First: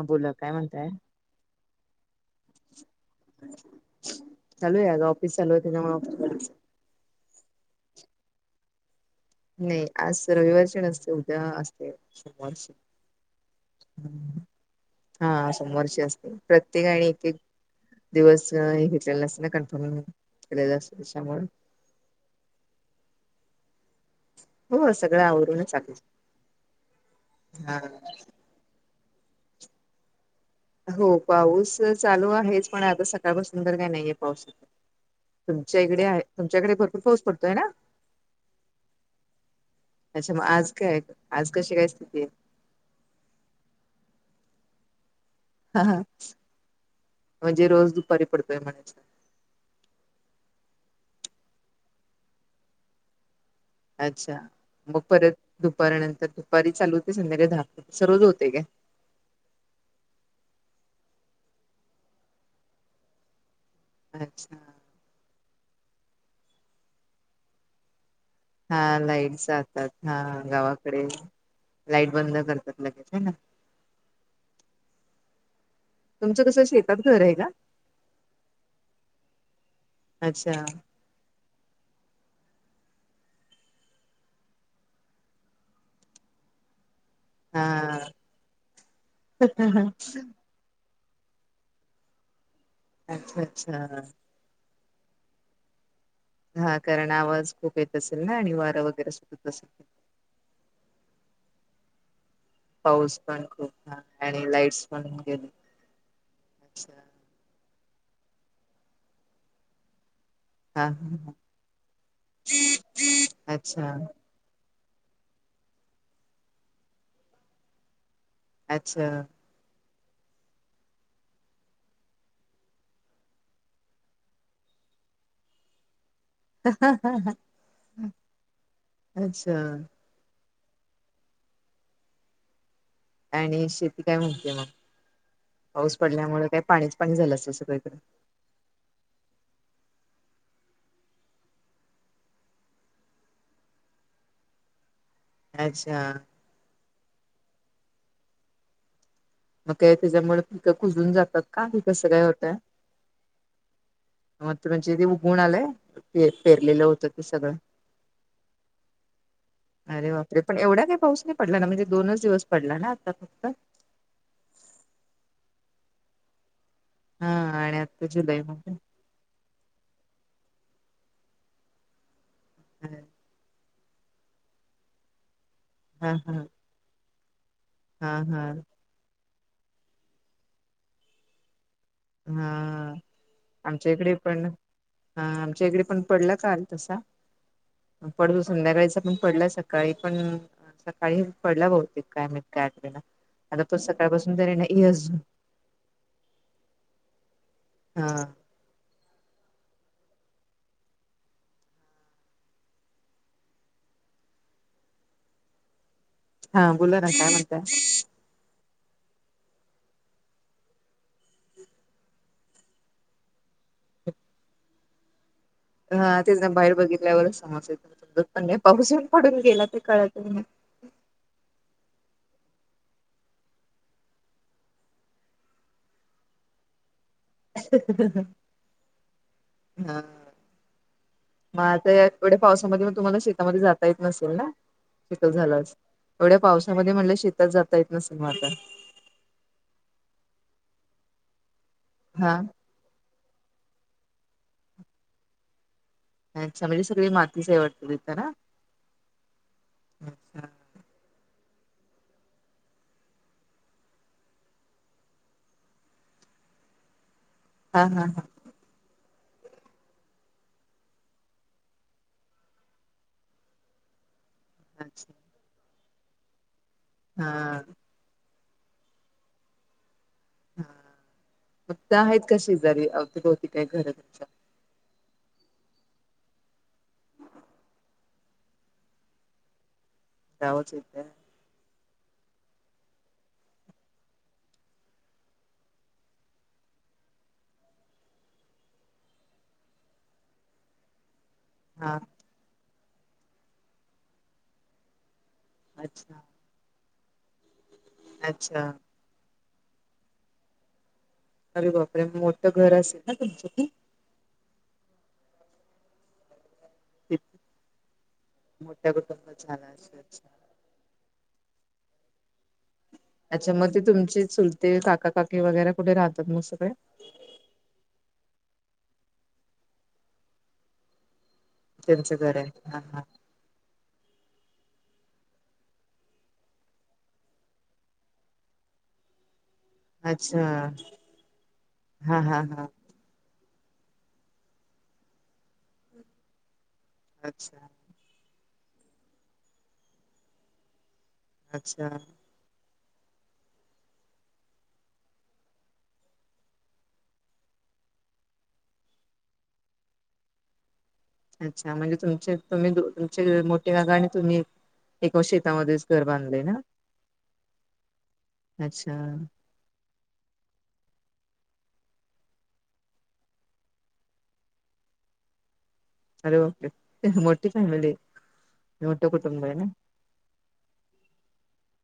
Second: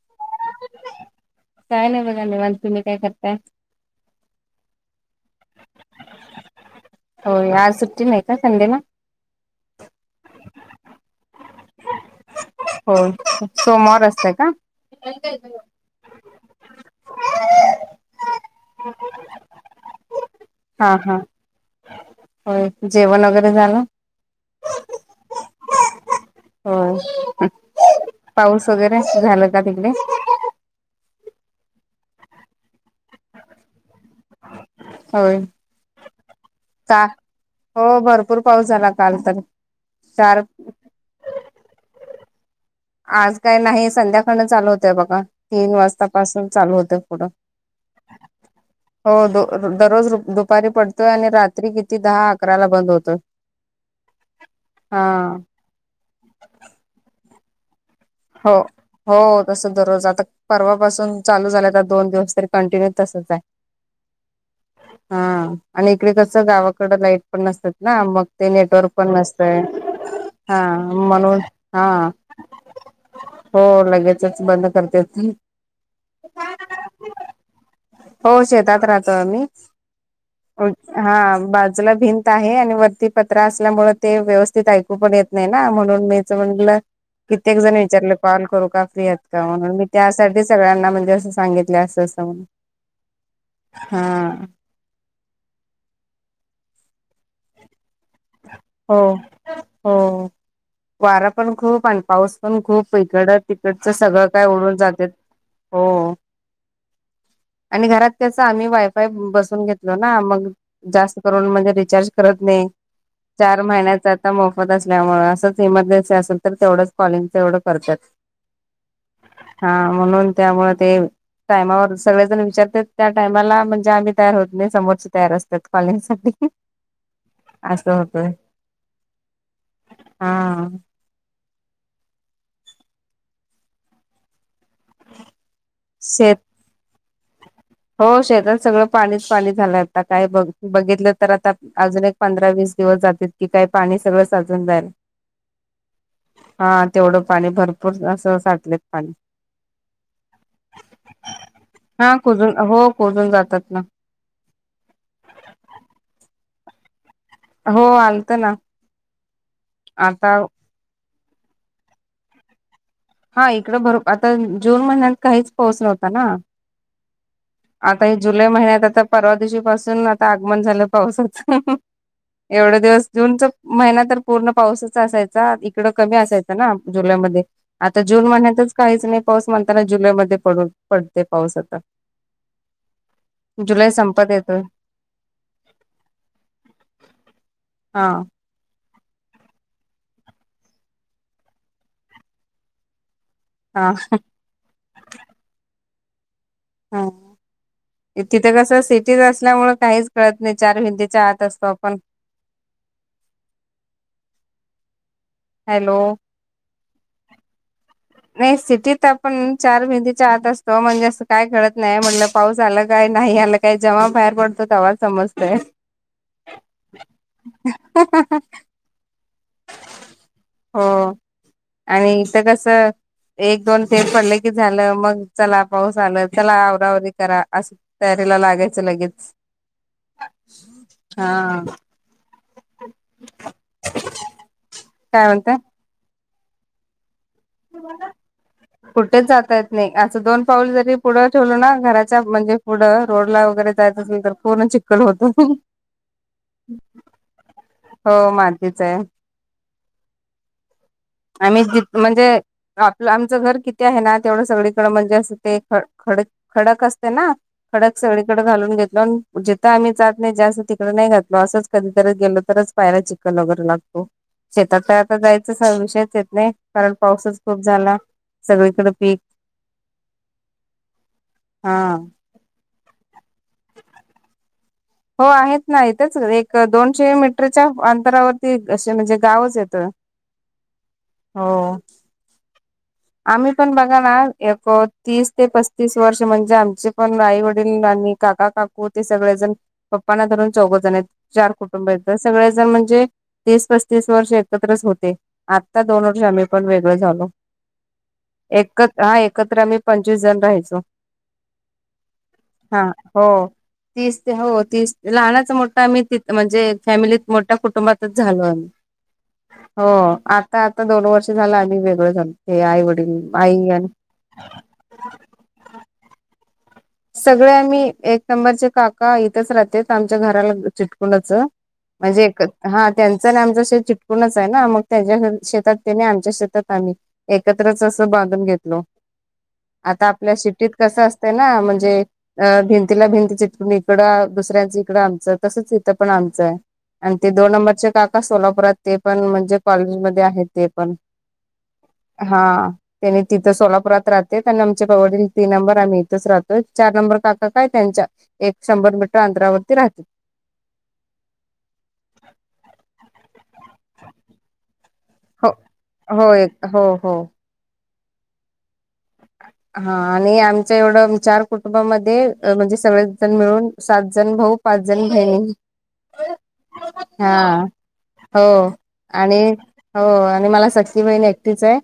हां बोला काय म्हणताय काय नाही बघा निवांत तुम्ही काय करताय? चालू आहे अग ऑफिस चालू आहेत तेच्यामुळ होय आज सुट्टी नाही का संडेला? नाही आज रविवारची नसते उद्या असते. होय सोमवार असतय का? हा सोमवारची असते. प्रत्येकाणि एक, एक दिवस हे घेतलेला असना कन्फर्म केलेला असतो त्याच्यामुळ हो जेवण वगैरे झालं? हो सगळं आवरूनच आले, होय हा. पाऊस वगैरे झालं का तिकडे? हो पाऊस चालू आहेच पण आता सकाळपासून तर काही नाहीये पाऊस. ह [unintelligible] होय तुमच्या इकडे आहे तुमच्याकडे भरपूर का पाऊस पडतोय ना हो भरपूर पाऊस झाला काल तर अच्छा मग चार आज काय? आज कशी काय स्थिती आहे? आज काय नाही संध्याकाळनं चालू होतय बघा. तीन हा हा वाजतापासून चालू होते पुढं म्हणजे रोज दुपारी पडतोय म्हणायच हो दो दररोज दुपारी पडतोय आणि रात्री किती दहा, अकराला बंद होतोय. अच्छा मग हा परत दुपारी नंतर दुपारी चालू होते संध्याकाळी दहा अस रोज हो होतेका? हो तसं दररोज आता परवापासून चालू झाल्या तर दोन दिवस तरी कंटिन्यू तसच आहे. अच्छा. हा आणि इकडे कसं गावाकडं लाईट पण नसतातना मग ते नेटवर्क हा पण लाईट नसत आहे जातात हा गावाकडे म्हणून हा लाईट बंद करतात लगेच आहे ना हो लगेचच बंद करता येतील. तुमचं कसं शेतात घर आहे का? हो शेतात राहतो आम्ही अच्छा हा बाजूला भिंत आहे आणि वरती पत्र असल्यामुळे ते व्यवस्थित ऐकू पण येत नाहीना म्हणून मीच म्हटलं कित्येक जण हा विचारले कॉल करू का फ्री आहेत का म्हणून मी त्यासाठीच सगळ्यांना म्हणजे असं सांगितले असं, असं म्हणुन. अच्छा, अच्छा.. हा कारण आवाज खूप येत असेल ना आणि वारं हो वगैरे सुटत असेल. हो वारा पण खूप आणि पाऊस पण खूप पाऊस इकडं पण खूप तिकटच हा सगळं काय आणि ओडून लाईट्स पण जातेत गेले हो. अच्छा आणि घरात कस आम्ही वायफाय बसून घेतलो ना मग हा हा जास्त हा. करून म्हणजे रिचार्ज करत नाही चार अच्छा महिन्याचा मोफत असल्यामुळे असंच इमर्जन्सी असेल तर तेवढंच कॉलिंग तेवढं करतात. अच्छा. हा म्हणून त्यामुळे ते टायमावर सगळे जण विचारत त्या टायमाला म्हणजे आम्ही तयार होत नाही समोरच्या तयार असतात कॉलिंग साठी. अच्छा. हा. आणि शेती काय म्हणते मग पाऊस शेत पडल्यामुळे काय पाणीच, पाणी झालं अस सगळीकळ? हो शेतात सगळं पाणीच, पाणी झालंय आता काय बघ बघितलं तर आता अजून एक पंधरा, वीस दिवस जातील. की काही पाणी सर्व साचून जाईल. अच्छा. हा तेवढं पाणी भरपूर असं साठले. मग ते त्याच्यामुळे पिकं कुजून जातात कास का? कोजून हो कोजून जातात ना. मागजे ते उघुण आलंय पेरलेलं होत सगळं हो आलत ना अरे आता बापरे पण एवढा काय पाऊस नाही पडला ना म्हणजे दोनच दिवस पडला ना आता फक्त? हा इकडं भर आता जून महिन्यात काहीच पाऊस नव्हता ना हा आता ह जुलै महिन्यात आता परवा दिवशी पासून आता आगमन झालं पावसात एवढे दिवस जऊनच महिना तर पूर्ण पावसाचा असायचा इकडं हा कमी हा असायच ना जुलैमध्ये आता हा जून हा. महिन्यातच काहीच नाही पाऊस म्हणताना जुलै मध्ये पडू पडते पाऊस आता हा जुलै आमच्या इकडे संपत पण येतोय हा आमच्या इकडे पण पडला काल तसा हा पड संध्या वेळेचा पण पडला सकाळी पण सकाळी पडला बहुतेक कायमतकाय आठ वला आता पुत हा सकाळपासून जरा नाज हा हा कसं सिटीच असल्यामुळे काहीच कळत नाही चार हिंदीच्या आत असतो आपण हॅलो हा बोला ना काय म्हणत ह नाही सिटीत आपण चार भेंदतीच्या आत असतो म्हणजे असं काय घडत नाही म्हटलं पाऊस आला काय नाही आलं काही जमा बाहेर पडतो तर आवज समजतय हा तेचना बाहेर बघितल्यावरच समज येत द पण पाऊस येऊन पडून गेला ते कळत नाही हो आणि इथ कस एक दोन तेेट पडले की झालं मग चला पाऊस आलं चला आवरावर करा असं तयारीला लागायचं लगेच हा हा मग आता एवढ्या पावसामध्ये मग तुम्हाला शेतामध्ये जाता येत नसेल ना शेत काय म्हणता झाला एवढ्या पावसामध्ये म्हण शेतात जाता येत नसेल मग आता कुठेच जाता येत नाही असं दोन पाऊल जरी पुढं ठेवल ना घराच्या हा म्हणजे पुढं रोड ला वगैरे जायच असेल तर पूर्ण चिकखल होत अच्छा म्हणजे सगळी मातीचही वाटते तथ हो ना मातीच आहे अच्छा आम्ही ज म्हणजे आपलं आमचं घर किती आहे ना तेवढं सगळीकडं म्हणजे असं ते ख खड खडक असते ना हा खडक हा हा सगळीकडे घालून घेतो जिथं आम्ही जात नाही जास्त तिकडे नाही घातलो असंच कधीतरी गेलो तर पायला चिकन वगैरे लागतो शेतात तर अच्छा आता जायचं विषयच येत नाही कारण हा पाऊसच खूप झाला सगळीकडें पीक हा हा फक्त आहेत का शेजारी अवतीभोवती काय घर तुमच्या हो आहेत ना इथच एक दोनशे मीटरच्या अंतरावरती असे म्हणजे गावच येतं जावच येत हो आम्ही पण बघा ना एक तीस ते पस्तीस वर्ष म्हणजे आमचे पण आई वडील आणि काका काकू ते सगळे जण पप्पांना धरून चौघजण आहेत चार कुटुंब हा सगळ म्हणजे तीस पस्तीस वर्ष एकत्रच होते आता दोन अच्छा वर्ष आम्ही पण वेगळ झालो अच्छा एकत हा एकत्र आम्ही पंचवीस जण राहायचो अरे बापरे मोठं घर हा असेल ना हो तुमचं तीस ते हो तीस लहनाच मोठा आम्ही ति म्हणजे फॅमिलीत खूप मोठ्या कुटुंबातच झालो मोठ्या कुटुंबात झाला हो असेल. आ आ आता दोन वर्ष झालं आणि वेगळं झालं हे आईवडील त्याच्यामध्ये ते तुमचे चुलते काकाकाकी वगैरे कुठे राहतात मग सगळे सगळे आम्ही एक नंबरचे काका इथच राहते आमच्या घराला चिटकुंडाच त्यांचं म्हणजे घर एकत आहे हा त्यां आमच शेत चिटकूनच आहे ना मग त्यांच्या शेतात ते नाही आमच्या शेतात आम्ही एकत्रच असं बांधून घेतल होत आता आपल्या अच्छा शिफ्टीत कस असत ना म्हणजे हा हा हा भिंतीला भिंती चिटून इकडं दुसऱ्यांच इकडं आमचं तसंच इथं पण आमचं आहे आणि ते दोन अच्छा. नंबरचे काका सोलापुरात ते पण म्हणजे कॉलेजमध्ये आहेत ते पण अच्छा! हा त्यांनी तिथं सोलापुरात राहते त्यां आमच्या कवटील तीन नंबर आम्ही इथच राहतो चार नंबर काका काय त्यांच्या एक शंभर मीटर अंतरावरती राहतात. अच्छा म्हणजे तुमचे तुम्ही मोठे काका आणि तुम्ही एका हो शेतामध्येच घर हो बांधलंय ना एक हो हो अच्छा हा आणि आमच्या एवढं चार कुटुंबामध्ये म्हणजे सगळेच जण मिळून सात जण भाऊ पाच जणी बहिणी अरे बापरे! मोठी हा फॅमिली हो मोठं आणि कुटुंब आहे ना हो आणि मला सख्खी बहिण एकटीच आहे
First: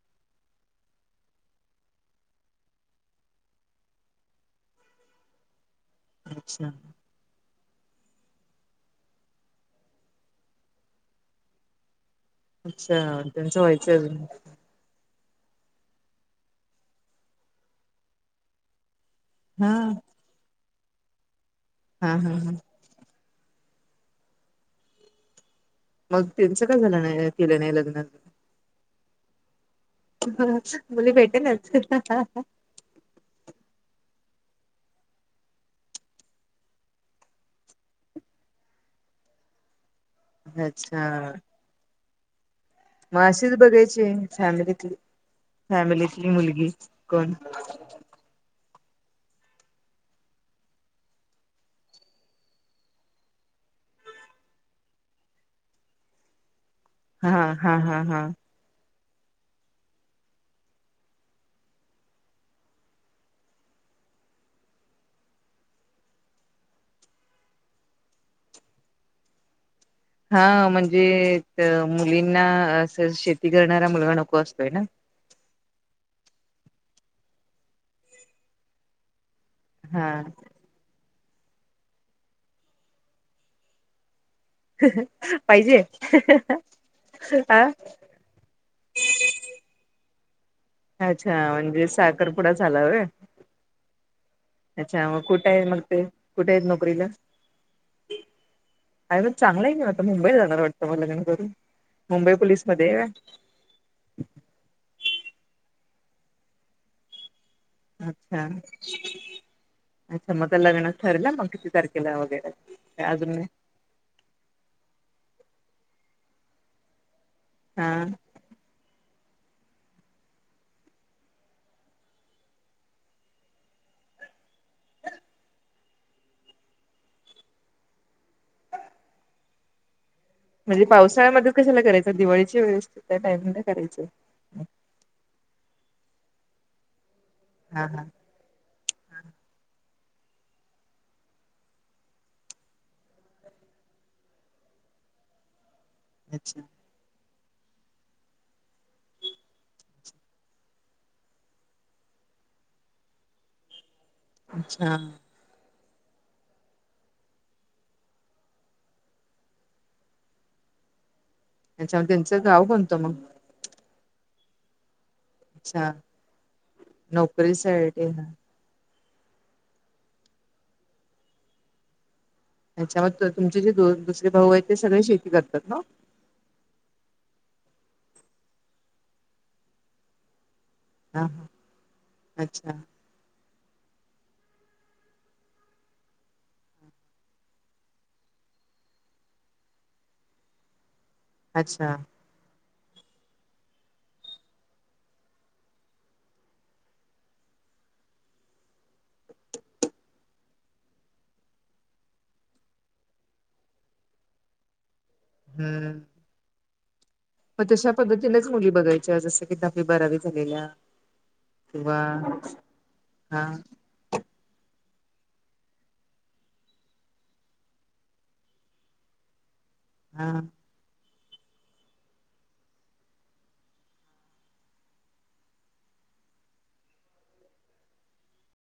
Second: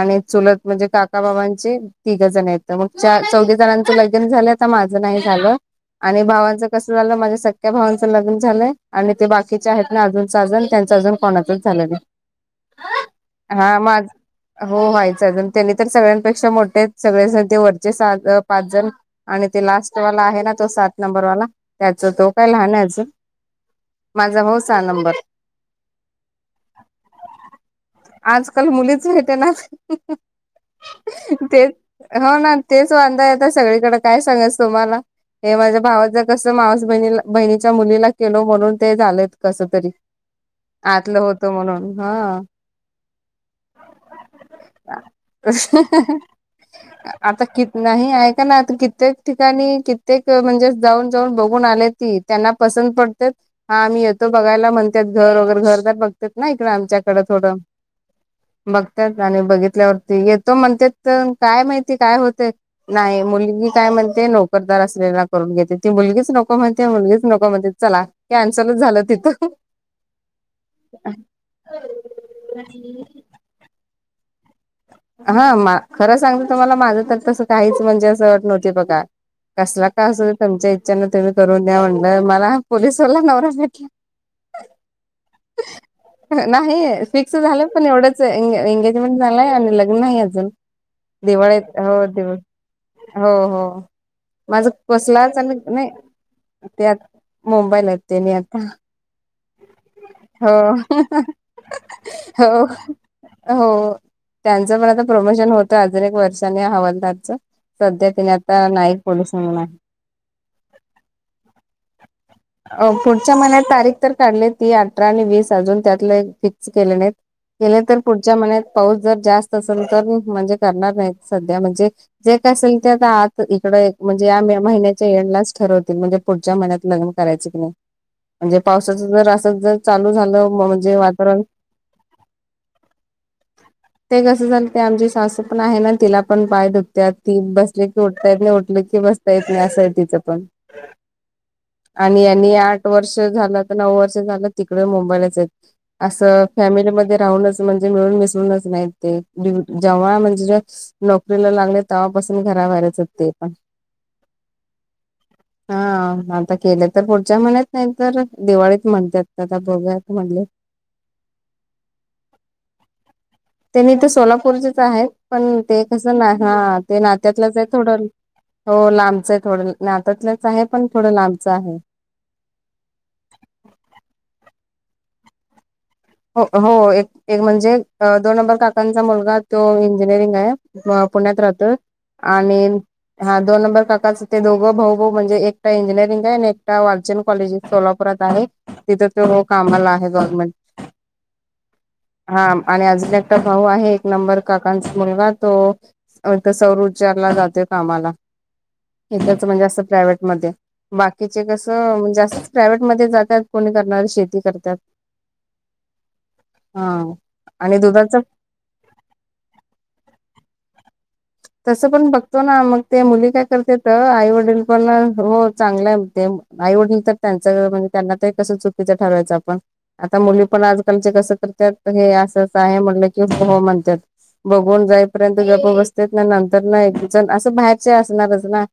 आणि चुलत म्हणजे काकाबाबां ते तिघ जण आहेत मग चौघे जणांचं लग्न झालं आता माझं नाही झालं आणि अच्छा भावांचं कस झालं माझ्या स संख्या भावांचं लग्न झालंय आणि ते बाकीचे आहेत ना अजूनच सहा जण त्यांचं अजून कोणाचच झालं नाही अच्छा त्यांचं हा व्हायचं माझ अजून हो व्हायचं अजुन त्यांनी तर सगळ्यांपेक्षा मोठे सगळे जण ते वरचे सात, पाच जण, आणि ते हा लास्ट वाला आहे ना तो सात नंबर वाला त्याच हा तो हा काय हा लहान आहे अजून माझा भाऊ सहा नंबर मग त्यांचं का झालं नाही केलं [unintelligible] नाही लग्न? आजकाल मुलीच भेटणात मुली भेटेलच तेच हो ना तेच वांदा आहे सगळीकडे काय सांगायच तुम्हाला? हे माझ्या भावा ज कस मावस बहिणीला बहिणीच्या मुलीला केलो म्हणून ते झालेत कस तरी अच्छा आतलं होतं म्हणून हा मग अशीच बघायची फॅमिलीतली फॅमिलीत आता कि नाही आहे का ना आ कित्येक ठिकाणी कित्येक म्हणजे जाऊन जाऊन बघून आले ती त्यांना पसंत पडतात हा आम्ही येतो बघायला म्हणतात घर वगैरे घर तर बघतात ना इकड आमच्या हा थोड हा हा हा बघतात आणि बघितल्यावरती येतो म्हण त्यात काय माहिती काय होतय? नाही मुलगी काय म्हणते नोकरदार असलेला करून घेते, ती मुलगीच नको म्हणते मुलगीच नको म्हणते चला. कॅन्सलच झालं तिथं. हा म्हणजे मुलींना अस शेती करणारा मुलगा नको असतोय ना हा खरं सांगते तुम्हाला माझं तर तसं काहीच म्हणजे असं अट नव्हती बघा कसला हा काय असना तुमच्या इच्छेना तुम्ही करून द्या म्हणलं मला पोलिसवाला नवरा भेटला. पाहिजे ह नाही फिक्स हा झालं पण एवढच एंगेजमेंट झालंय आणि ल नाही अजून अच्छा दिवाळी म्हणजे हो दि साखरपुडा झाला होय हो हो माझा अच्छा मग कसलाच कुठे आहे मग नाही ते कुठे आहेत ते आ नोकरीला मुंबईला आहेत तेनी आता. अ मग चांगला आहे नाही आता मुंबई जाणार वाटतं मग हो. लग्न करून मुंबई हो पोलीसमध्ये आहे होय हो त्यांचं पण आता प्रमोशन होतं अजून एक वर्षाने हवलदारच सध्या तेनी अच्छा आता नाईक पोलिस म्हणून आहे अच्छा मग लग्नाच ठरेल मग किती तारखे. अ पुढच्या महिन्यात तारीख काढली ती अठरा आणि वीस अजून त्यातले फिक्स केले नाही केले हा तर पुढच्या महिन्यात पाऊस जर जास्त असेल तर म्हणजे करणार नाहीत सध्या म्हणजे जे काय असेल ते आता आत इकड म्हणजे या महिन्याच्या एंडलाच ठरवतील म्हणजे पुढच्या महिन्यात लग्न करायच की नाही म्हणजे पावसाच जर असं जर चालू झालं. म्हणजे पावसाळ्यामध्ये कशाला करायचं दिवाळीची वेळ असती त्या टाईम करायच. ती म्हणती आमची सासू पण आहे ना तिला पण पाय दुखत्यात ती बसले हा की हा उठता येत नाही बसता येत नाही असंय तिचं पण आणि आणि आठ वर्ष झालं तर नऊ वर्ष झालं तिकडे मुंबईलाच येत. असं अच्छा फॅमिलीमध्ये राहूनच म्हणजे मिळून मिसळूनच नाही ते जेव्हा म्हणजे नोकरीला लागले तेव्हापासून घराबाहेराच हो ते पण. अच्छा. हा आता केलं तर पुढच्या महिन्यात नाही तर दिवाळीत म्हणतात का बघुया म्हणले. [unintelligible] त्यांच्यामुळे त्यांचं गाव कोणत मग? त्यांनी तर सोलापूरचेच आहेत पण ते अच्छा कसं ना ते नात्यातलंच आहे थोडं नोकरीसाठी हा हो लांबच आहे थोडं नाततलंच आहे पण थोडं लांबचं आहे. त्याच्यामध्ये तुमचे जे दो दुसरे भाऊ आहेत ते सगळे शेती करतात ना. हो हो एक एक म्हणजे दोन नंबर काकांचा मुलगा तो इंजिनिअरिंग आहे. अ हा पुण्यात हा राहत आणि अच्छा हा दोन नंबर काकाचं ते दोघं भाऊ भाऊणजे एका इंजिनिअरिंग आहे आणि एक वर्चन कॉलेजस सोलापुरात आहे तिथे त हो कामाला आहे गव्हर्मेंट. अच्छा. हा आणि अजून एकटा भाऊ आहे एक नंबर काकांचा मुलगा तो तर सौर ऊर्जाला जातोय कामाला इथं म्हणजे असत प्रायव्हेट मध्ये बाकीचे कसं जास्त प्रायवहेट मध्ये जातात कोणी करणार शेती करतात. हम्म हा म आणि तशा दुधाच पद्धतीनेच मुली बघायच्या जसं की दहावी बारावी झालेल्या. तसं किंवा पण बघतो ना मग ते मुली हा काय करते आई वडील पण हो चांगला आहे ते आई वडील तर त्यांच म्हणजे त्यांना त कस चुक त ठरवायचं आपण आता हा मुली पण आजकालचे कसं करत हे अस आहे म्हटलं की हो म्हणतात बघून जायपर्यंत गप्प बसता. त्याच्या नंतर ना एक जण असं बाहेरचे असणारच. ना